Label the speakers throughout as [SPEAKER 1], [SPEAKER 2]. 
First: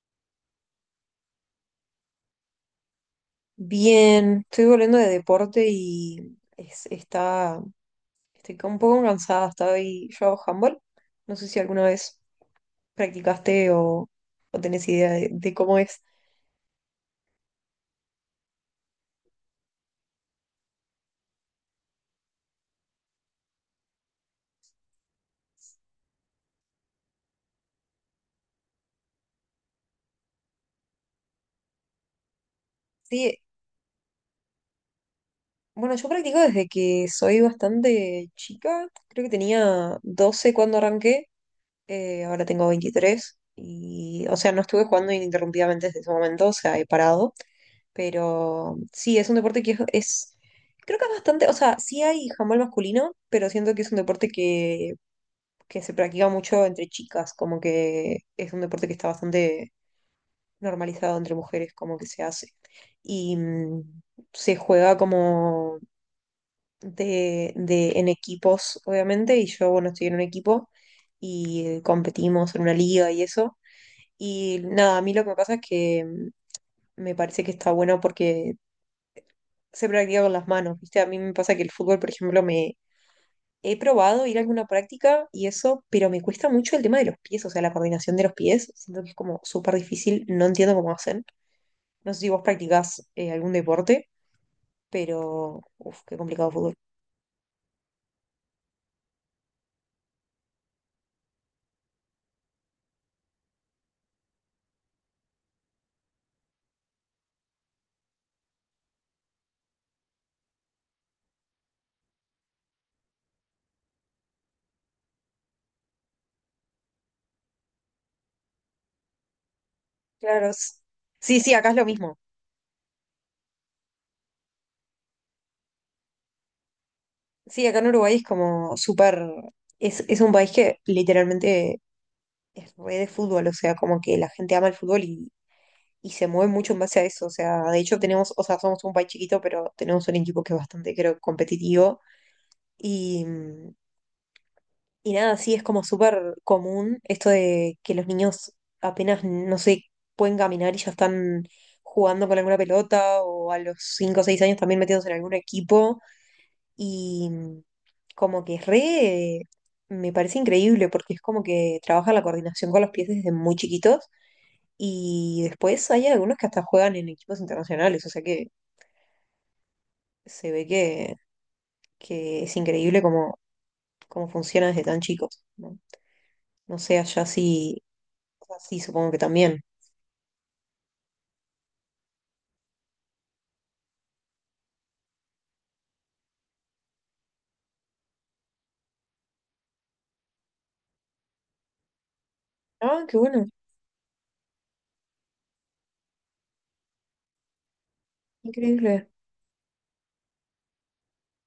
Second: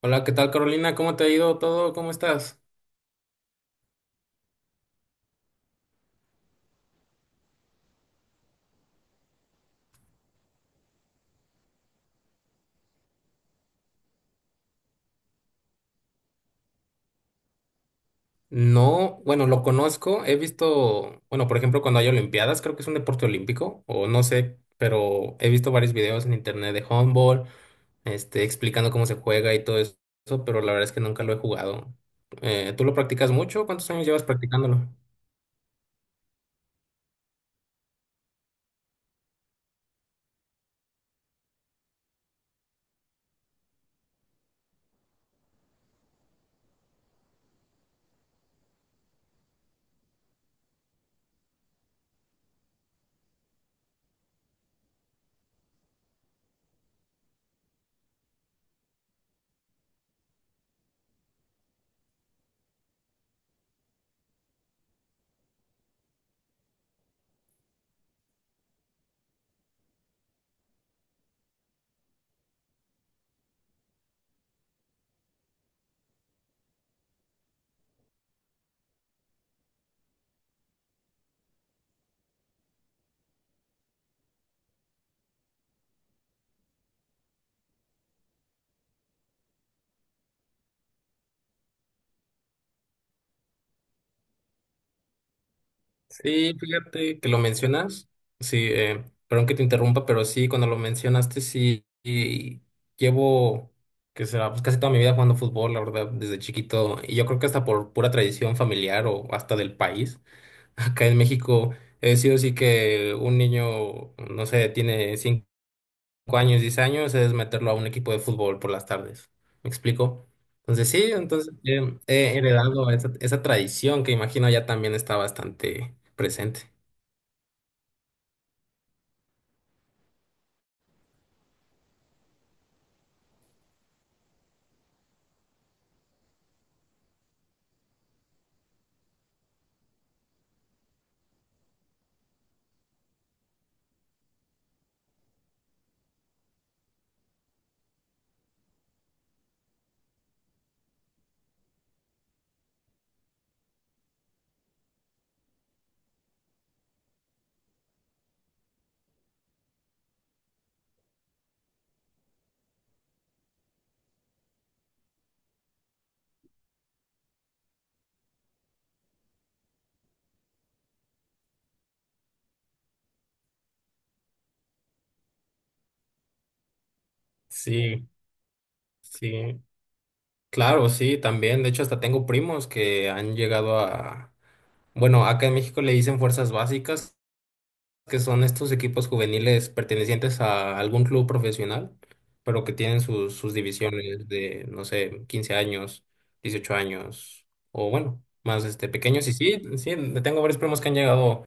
[SPEAKER 1] Hola, ¿qué tal Carolina? ¿Cómo te ha ido todo? ¿Cómo estás?
[SPEAKER 2] Bien, estoy volviendo de deporte y estoy un poco cansada. Yo hago handball. No sé si alguna vez practicaste o tenés idea de cómo es.
[SPEAKER 1] No, bueno, lo conozco, he visto, bueno, por ejemplo, cuando hay olimpiadas, creo que es un deporte olímpico, o no sé, pero he visto varios videos en internet de handball, este, explicando cómo se juega y todo eso, pero la verdad es que nunca lo he jugado. ¿Tú lo practicas
[SPEAKER 2] Sí,
[SPEAKER 1] mucho? ¿Cuántos años llevas practicándolo?
[SPEAKER 2] bueno, yo practico desde que soy bastante chica. Creo que tenía 12 cuando arranqué. Ahora tengo 23 y, o sea, no estuve jugando ininterrumpidamente desde ese momento, o sea, he parado. Pero sí, es un deporte que creo que es bastante, o sea, sí hay handball masculino, pero siento que es un deporte que se practica mucho entre chicas, como que es un deporte que está bastante normalizado entre mujeres, como que se hace. Y se juega como en equipos, obviamente, y yo, bueno, estoy en un equipo y competimos en una liga y eso. Y nada, a mí lo que me pasa es que me parece que está bueno porque se practica con las manos, ¿viste? A mí me pasa que el fútbol, por ejemplo, me he probado ir a alguna práctica y eso, pero me cuesta mucho el tema de los pies, o sea, la coordinación de los pies. Siento que es como súper difícil, no entiendo cómo hacen. No sé si vos practicás algún deporte, pero, uff, qué complicado
[SPEAKER 1] Sí,
[SPEAKER 2] fútbol.
[SPEAKER 1] fíjate que lo mencionas, sí, perdón que te interrumpa, pero sí, cuando lo mencionaste, sí, y llevo, que será, pues casi toda mi vida jugando fútbol, la verdad, desde chiquito, y yo creo que hasta por pura tradición familiar o hasta del país, acá en México, he sido así que un niño, no sé, tiene 5 años, 10 años, es meterlo a un equipo de fútbol por las tardes, ¿me explico?
[SPEAKER 2] Claro.
[SPEAKER 1] Entonces sí,
[SPEAKER 2] Sí, sí,
[SPEAKER 1] entonces
[SPEAKER 2] acá es lo mismo.
[SPEAKER 1] he heredado esa, esa tradición que imagino ya también está bastante presente.
[SPEAKER 2] Sí, acá en Uruguay es como súper, es un país que literalmente es re de fútbol, o sea, como que la gente ama el fútbol y se mueve mucho en base a eso. O sea, de hecho tenemos, o sea, somos un país chiquito, pero tenemos un equipo que es bastante, creo, competitivo. Y, mm, y nada, sí, es como súper común esto de que los niños apenas, no sé, pueden caminar y ya están jugando con alguna pelota o a los 5 o 6 años también metidos en algún equipo. Y como que es. Me parece increíble porque es como que trabaja la coordinación con los pies desde muy chiquitos y después hay algunos que hasta juegan en equipos internacionales, o sea que se ve que es increíble cómo funciona desde tan chicos, ¿no? No sé, allá sí,
[SPEAKER 1] Sí,
[SPEAKER 2] o sea, sí, supongo que
[SPEAKER 1] sí,
[SPEAKER 2] también.
[SPEAKER 1] claro, sí, también. De hecho, hasta tengo primos que han llegado a, bueno, acá en México le dicen fuerzas básicas, que son estos equipos juveniles pertenecientes a algún club profesional, pero que tienen
[SPEAKER 2] Ah, qué
[SPEAKER 1] sus,
[SPEAKER 2] bueno,
[SPEAKER 1] sus divisiones de, no sé, 15 años, 18 años, o bueno, más este
[SPEAKER 2] increíble.
[SPEAKER 1] pequeños. Y sí, sí, tengo varios primos que han llegado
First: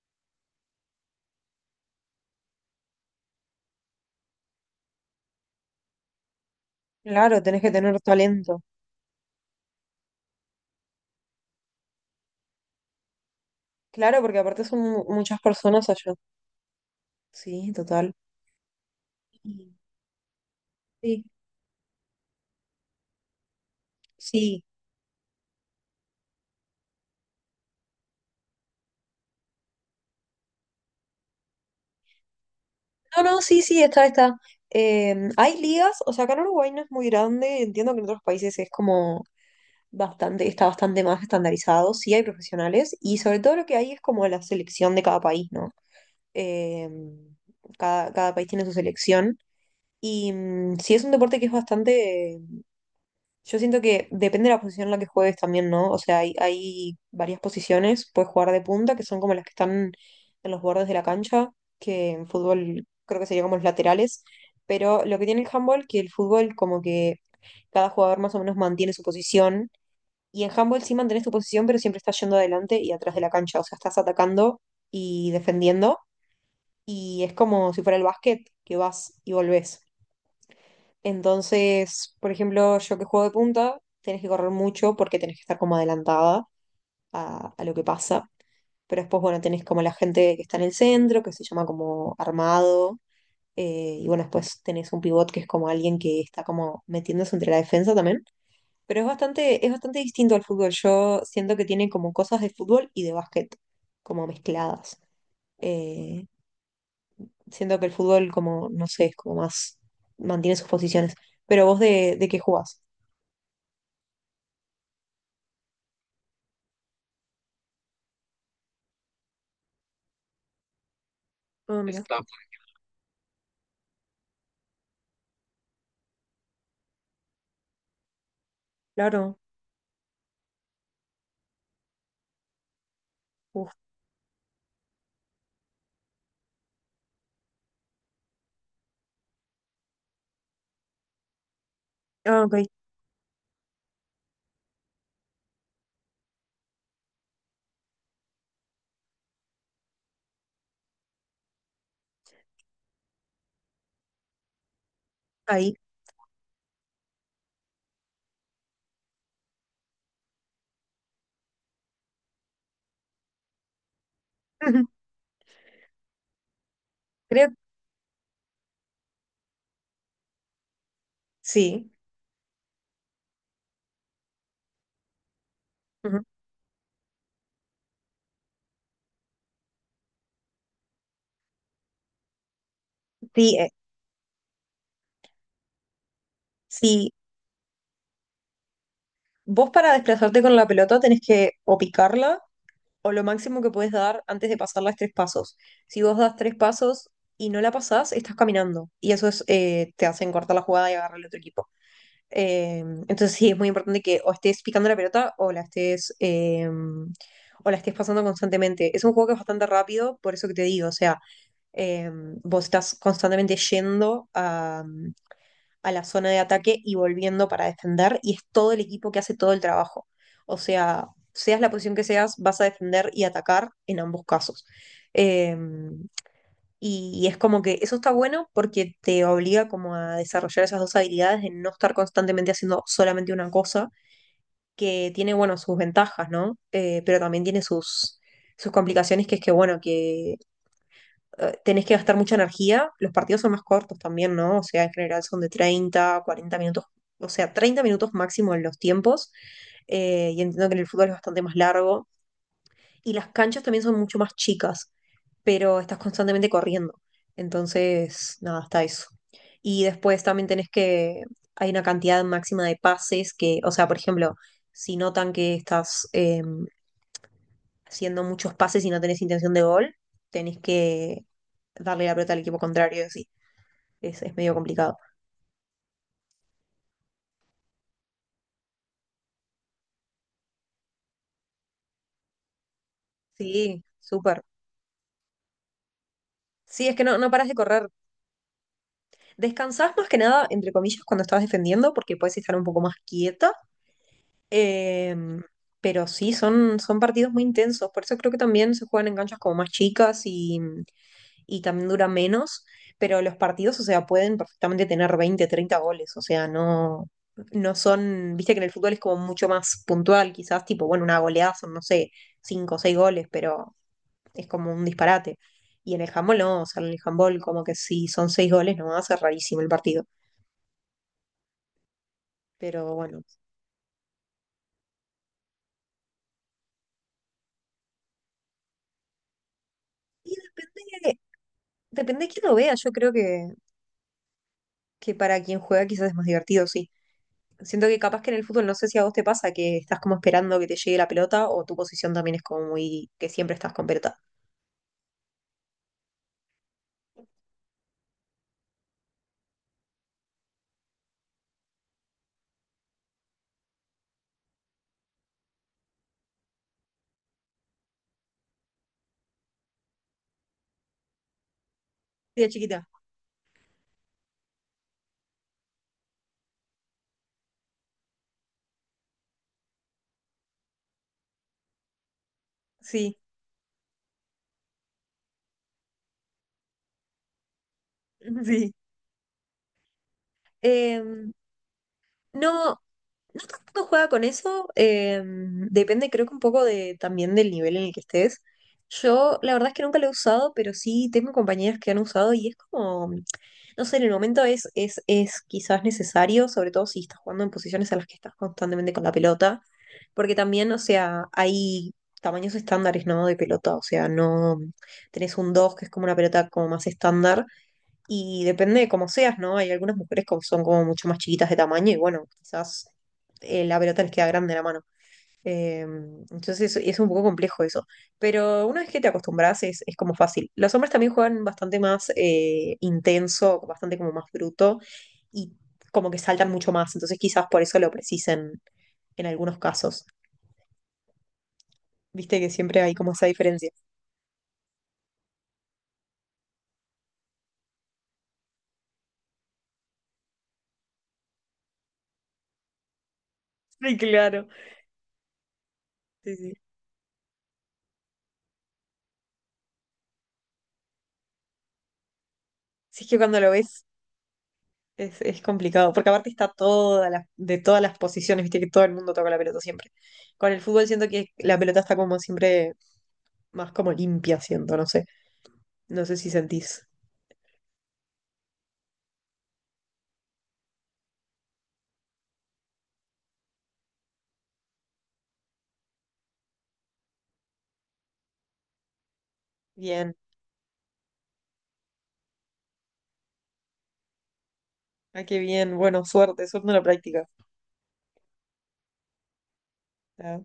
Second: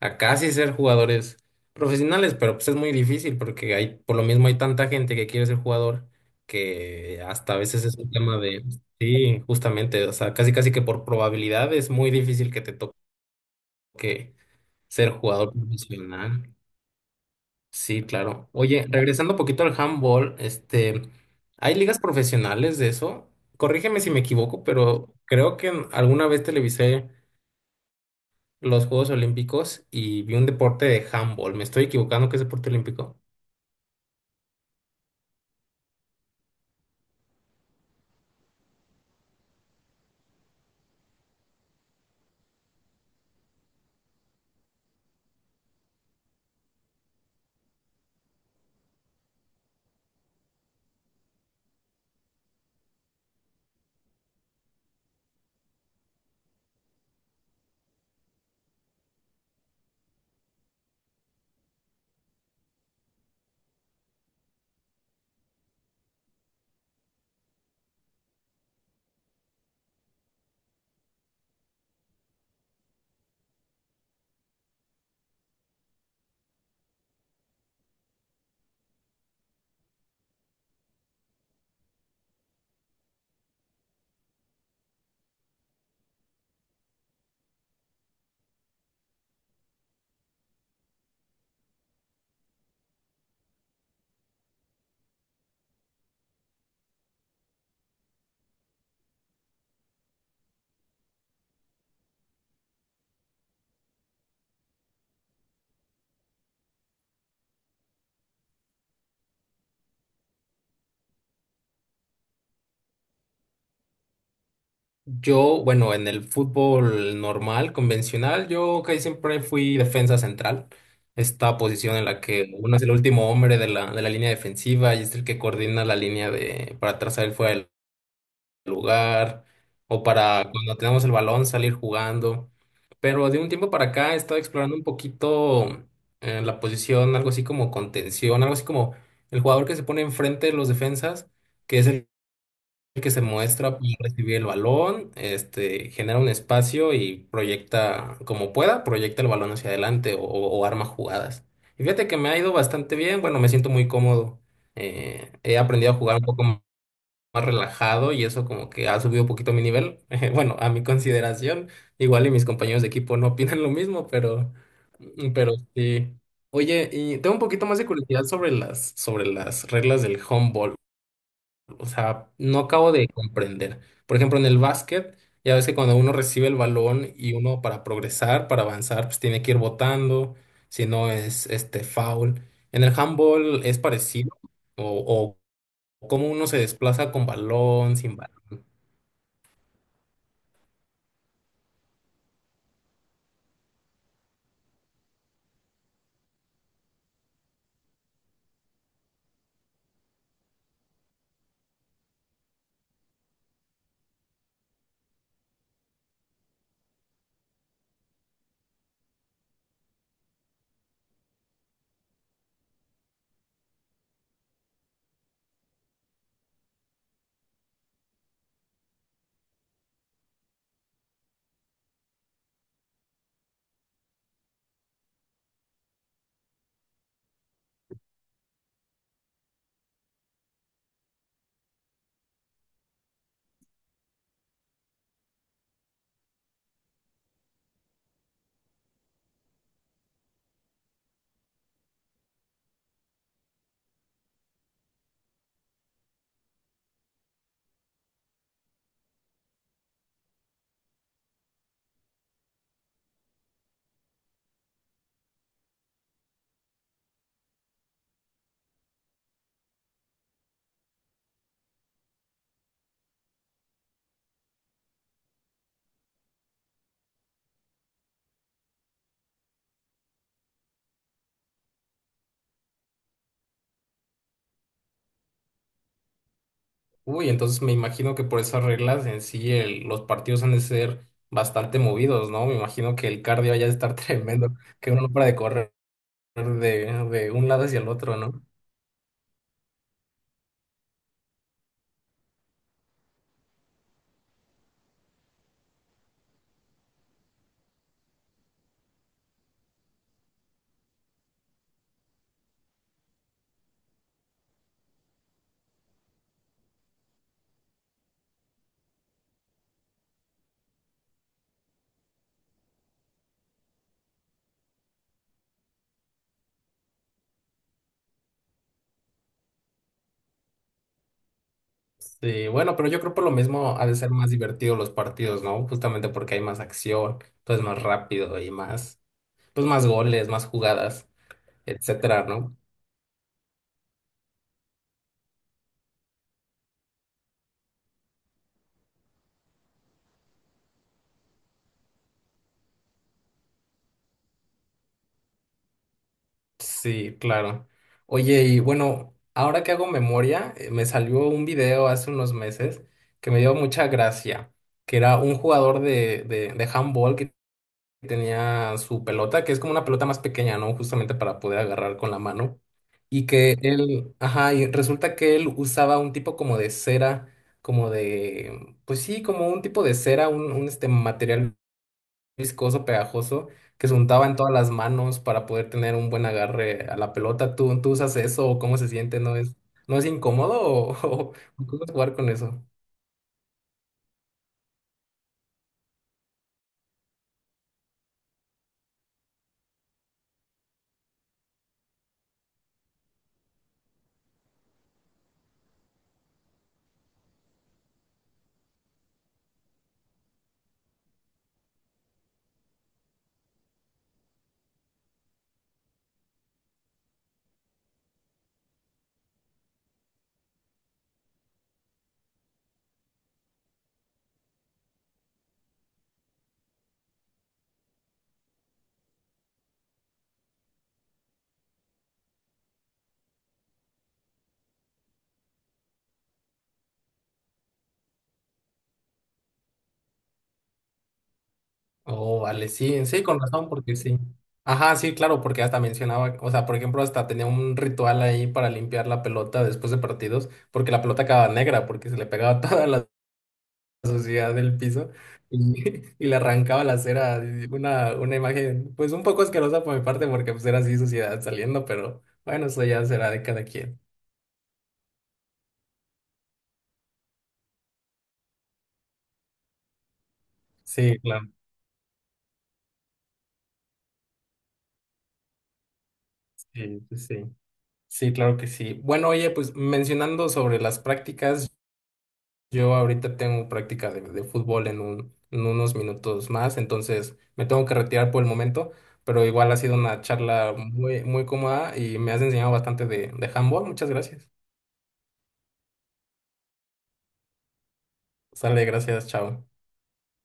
[SPEAKER 1] a casi ser jugadores profesionales, pero pues es muy difícil porque hay, por lo mismo hay tanta gente que quiere ser jugador que
[SPEAKER 2] Claro,
[SPEAKER 1] hasta a
[SPEAKER 2] tenés que
[SPEAKER 1] veces es
[SPEAKER 2] tener
[SPEAKER 1] un tema
[SPEAKER 2] talento.
[SPEAKER 1] de, sí, justamente, o sea, casi casi que por probabilidad es muy difícil que te toque
[SPEAKER 2] Claro, porque aparte son mu-
[SPEAKER 1] ser
[SPEAKER 2] muchas
[SPEAKER 1] jugador
[SPEAKER 2] personas allá.
[SPEAKER 1] profesional.
[SPEAKER 2] Sí,
[SPEAKER 1] Sí,
[SPEAKER 2] total.
[SPEAKER 1] claro. Oye, regresando un poquito
[SPEAKER 2] Y-
[SPEAKER 1] al handball, este,
[SPEAKER 2] Sí,
[SPEAKER 1] ¿hay ligas profesionales de eso? Corrígeme si me equivoco,
[SPEAKER 2] sí.
[SPEAKER 1] pero creo que alguna vez televisé los Juegos Olímpicos y vi un deporte de handball. ¿Me estoy equivocando que es deporte olímpico?
[SPEAKER 2] No, no, sí, sí, está, está. Hay ligas, o sea, acá en Uruguay no es muy grande, entiendo que en otros países es como bastante, está bastante más estandarizado, sí hay profesionales y sobre todo lo que hay es como la selección de cada país, ¿no? Eh, cada país tiene su selección y sí es un deporte que es bastante, yo siento que depende de la posición en la que juegues también, ¿no? O sea, hay varias posiciones, puedes jugar de punta, que son como las que están en los bordes de la cancha, que en fútbol creo que sería como los laterales, pero lo que tiene el handball, que el fútbol como que cada jugador más o menos mantiene su posición y en handball sí mantenés tu posición, pero siempre estás yendo adelante y atrás de la cancha. O sea, estás atacando y defendiendo. Y es como si fuera el básquet, que vas y volvés. Entonces, por ejemplo, yo que juego de punta, tenés que correr mucho porque tenés que estar como adelantada a lo que pasa. Pero después, bueno, tenés como la gente que está en el centro, que se llama como armado. Y bueno, después tenés un pivot que es como alguien que está como metiéndose entre la defensa también pero es bastante distinto al fútbol. Yo siento que tiene como cosas de fútbol y de básquet, como mezcladas. Eh, Siento que el fútbol, como, no sé, es como más, mantiene sus posiciones. Pero vos, de qué jugás?
[SPEAKER 1] Yo, bueno, en el fútbol normal, convencional, yo casi siempre fui defensa central. Esta
[SPEAKER 2] Ah,
[SPEAKER 1] posición
[SPEAKER 2] mira.
[SPEAKER 1] en la
[SPEAKER 2] Stop.
[SPEAKER 1] que uno es el último hombre de la línea defensiva y es el que coordina la línea de, para trazar el fuera
[SPEAKER 2] Claro.
[SPEAKER 1] lugar o para cuando tenemos el balón salir jugando. Pero de un tiempo
[SPEAKER 2] Uf.
[SPEAKER 1] para acá he estado explorando un poquito la posición, algo así como contención, algo así como el jugador que se pone enfrente de los defensas, que es el
[SPEAKER 2] Ah, ok.
[SPEAKER 1] que se muestra para recibir el balón, este, genera un espacio y proyecta como pueda, proyecta el balón hacia adelante o arma jugadas. Y fíjate que me ha ido bastante bien, bueno, me siento muy cómodo. He
[SPEAKER 2] Ahí.
[SPEAKER 1] aprendido a jugar un poco más relajado y eso como que ha subido un poquito mi nivel. Bueno, a mi consideración, igual y mis compañeros de equipo no opinan lo mismo, pero sí. Oye, y tengo un
[SPEAKER 2] Creo,
[SPEAKER 1] poquito más de curiosidad sobre sobre las reglas del handball. O
[SPEAKER 2] sí.
[SPEAKER 1] sea, no acabo de comprender. Por ejemplo, en el básquet, ya ves que cuando uno
[SPEAKER 2] Ujú.
[SPEAKER 1] recibe el balón y uno para progresar, para avanzar, pues tiene que ir botando, si no es este foul. En el
[SPEAKER 2] Sí,
[SPEAKER 1] handball es parecido o, cómo uno se
[SPEAKER 2] sí.
[SPEAKER 1] desplaza con balón, sin balón.
[SPEAKER 2] Vos para desplazarte con la pelota tenés que o picarla o lo máximo que puedes dar antes de pasar las tres pasos. Si vos das tres pasos y no la pasás, estás caminando. Y eso te hacen cortar la jugada y agarrar al otro equipo. Eh, entonces sí, es muy importante que o estés picando la pelota o la estés pasando constantemente. Es un juego que es bastante rápido, por eso que te digo, o sea, eh, vos estás constantemente yendo a la zona de ataque y volviendo para defender, y es todo el equipo que hace todo el trabajo. O sea, seas la posición que seas, vas a defender y atacar en ambos casos. Eh, y es como que eso está bueno porque te obliga como a desarrollar esas dos habilidades de no estar constantemente haciendo solamente una cosa, que tiene, bueno, sus ventajas, ¿no? Pero también tiene sus complicaciones, que es que, bueno, que tenés que gastar mucha energía. Los partidos son más cortos también, ¿no? O sea, en general son de 30, 40 minutos, o sea, 30 minutos máximo en los tiempos. Y entiendo que en el fútbol es bastante más largo. Y las canchas también son mucho más chicas, pero estás constantemente corriendo. Entonces, nada, está eso. Y después también tenés que, hay una cantidad máxima de pases que, o sea, por ejemplo, si notan que estás, haciendo muchos pases y no tenés intención de gol, tenés que darle la pelota al equipo contrario, sí. Es medio complicado.
[SPEAKER 1] Uy, entonces me imagino que por esas reglas en sí los partidos han de ser bastante movidos, ¿no? Me imagino que el cardio haya de
[SPEAKER 2] Sí,
[SPEAKER 1] estar
[SPEAKER 2] súper.
[SPEAKER 1] tremendo, que uno no para de correr de,
[SPEAKER 2] Sí, es que no, no
[SPEAKER 1] de un
[SPEAKER 2] paras de
[SPEAKER 1] lado hacia el
[SPEAKER 2] correr.
[SPEAKER 1] otro, ¿no?
[SPEAKER 2] Descansás más que nada, entre comillas, cuando estás defendiendo, porque puedes estar un poco más quieta. Eh, pero sí, son partidos muy intensos. Por eso creo que también se juegan en canchas como más chicas y también dura menos, pero los partidos, o sea, pueden perfectamente tener 20 30 goles, o sea, no, no son, viste que en el fútbol es como mucho más puntual, quizás tipo, bueno, una goleada son, no sé, 5 o seis goles, pero es como un disparate. Y en el handball no, o sea, en el handball como que si son 6 goles no va a ser rarísimo el partido,
[SPEAKER 1] Sí, bueno, pero
[SPEAKER 2] pero
[SPEAKER 1] yo creo
[SPEAKER 2] bueno.
[SPEAKER 1] por lo mismo ha de ser más divertido los partidos, ¿no? Justamente porque hay más acción, entonces más rápido y más, pues más goles,
[SPEAKER 2] Y
[SPEAKER 1] más jugadas,
[SPEAKER 2] depende,
[SPEAKER 1] etcétera,
[SPEAKER 2] depende de quién lo
[SPEAKER 1] ¿no?
[SPEAKER 2] vea, yo creo que para quien juega quizás es más divertido, sí. Siento que capaz que en el fútbol, no sé si a vos te pasa que estás como esperando que te llegue la pelota o tu posición también es como muy, que siempre estás con pelota.
[SPEAKER 1] Sí, claro. Oye, y bueno, ahora que hago memoria, me salió un video hace unos meses que me dio mucha gracia, que era un jugador de handball que tenía su pelota, que es como una pelota más pequeña, ¿no? Justamente para poder agarrar con la
[SPEAKER 2] Sí, de
[SPEAKER 1] mano.
[SPEAKER 2] chiquita.
[SPEAKER 1] Y que él, ajá, y resulta que él usaba un tipo como de cera, como de, pues sí, como un tipo de cera, un este material viscoso,
[SPEAKER 2] Sí,
[SPEAKER 1] pegajoso, que se untaba en todas las manos para poder tener un buen agarre a la pelota. ¿¿Tú usas eso o
[SPEAKER 2] sí.
[SPEAKER 1] cómo se siente? ¿No es, no es incómodo o,
[SPEAKER 2] Em,
[SPEAKER 1] o cómo es jugar con eso?
[SPEAKER 2] No, no tanto juega con eso, depende creo que un poco de, también del nivel en el que estés. Yo la verdad es que nunca lo he usado, pero sí tengo compañeras que han usado y es como, no sé, en el momento es quizás necesario, sobre todo si estás jugando en posiciones a las que estás constantemente con la pelota, porque también, o sea, hay tamaños estándares, ¿no? De pelota, o sea, no tenés un 2 que es como una pelota como más estándar y depende de cómo seas, ¿no? Hay algunas mujeres que son como mucho más chiquitas de tamaño y bueno, quizás la pelota les queda grande en la mano. Eh, entonces es un poco complejo eso. Pero una vez que te acostumbras es como fácil. Los hombres también juegan bastante más intenso, bastante como más bruto y como que saltan mucho más. Entonces quizás por eso lo precisen en algunos casos. Viste
[SPEAKER 1] Oh,
[SPEAKER 2] que
[SPEAKER 1] vale,
[SPEAKER 2] siempre hay
[SPEAKER 1] sí,
[SPEAKER 2] como
[SPEAKER 1] sí,
[SPEAKER 2] esa
[SPEAKER 1] con razón,
[SPEAKER 2] diferencia.
[SPEAKER 1] porque sí. Ajá, sí, claro, porque hasta mencionaba, o sea, por ejemplo, hasta tenía un ritual ahí para limpiar la pelota después de partidos, porque la pelota quedaba negra, porque se le pegaba todas las
[SPEAKER 2] Sí, claro.
[SPEAKER 1] suciedad del piso y, y
[SPEAKER 2] Sí,
[SPEAKER 1] le
[SPEAKER 2] sí.
[SPEAKER 1] arrancaba la cera. Y una imagen, pues un poco asquerosa por mi parte, porque pues era así suciedad saliendo, pero bueno, eso
[SPEAKER 2] Si
[SPEAKER 1] ya
[SPEAKER 2] es que
[SPEAKER 1] será
[SPEAKER 2] cuando
[SPEAKER 1] de
[SPEAKER 2] lo
[SPEAKER 1] cada
[SPEAKER 2] ves,
[SPEAKER 1] quien.
[SPEAKER 2] es complicado, porque aparte está toda de todas las posiciones, viste que todo el mundo toca la pelota siempre. Con el fútbol siento
[SPEAKER 1] Sí,
[SPEAKER 2] que
[SPEAKER 1] claro,
[SPEAKER 2] la pelota está como siempre más como limpia, siento, no sé. No sé si sentís.
[SPEAKER 1] sí, sí, sí. Sí, claro que sí. Bueno, oye, pues mencionando sobre las prácticas, yo ahorita tengo práctica de fútbol en un, en unos minutos más, entonces me tengo que retirar por el momento, pero igual ha sido
[SPEAKER 2] Bien,
[SPEAKER 1] una charla muy, muy cómoda y me has enseñado bastante de handball. Muchas gracias.
[SPEAKER 2] ah, qué bien, bueno, suerte, suerte en la práctica.
[SPEAKER 1] Sale, gracias, chao.
[SPEAKER 2] Ah.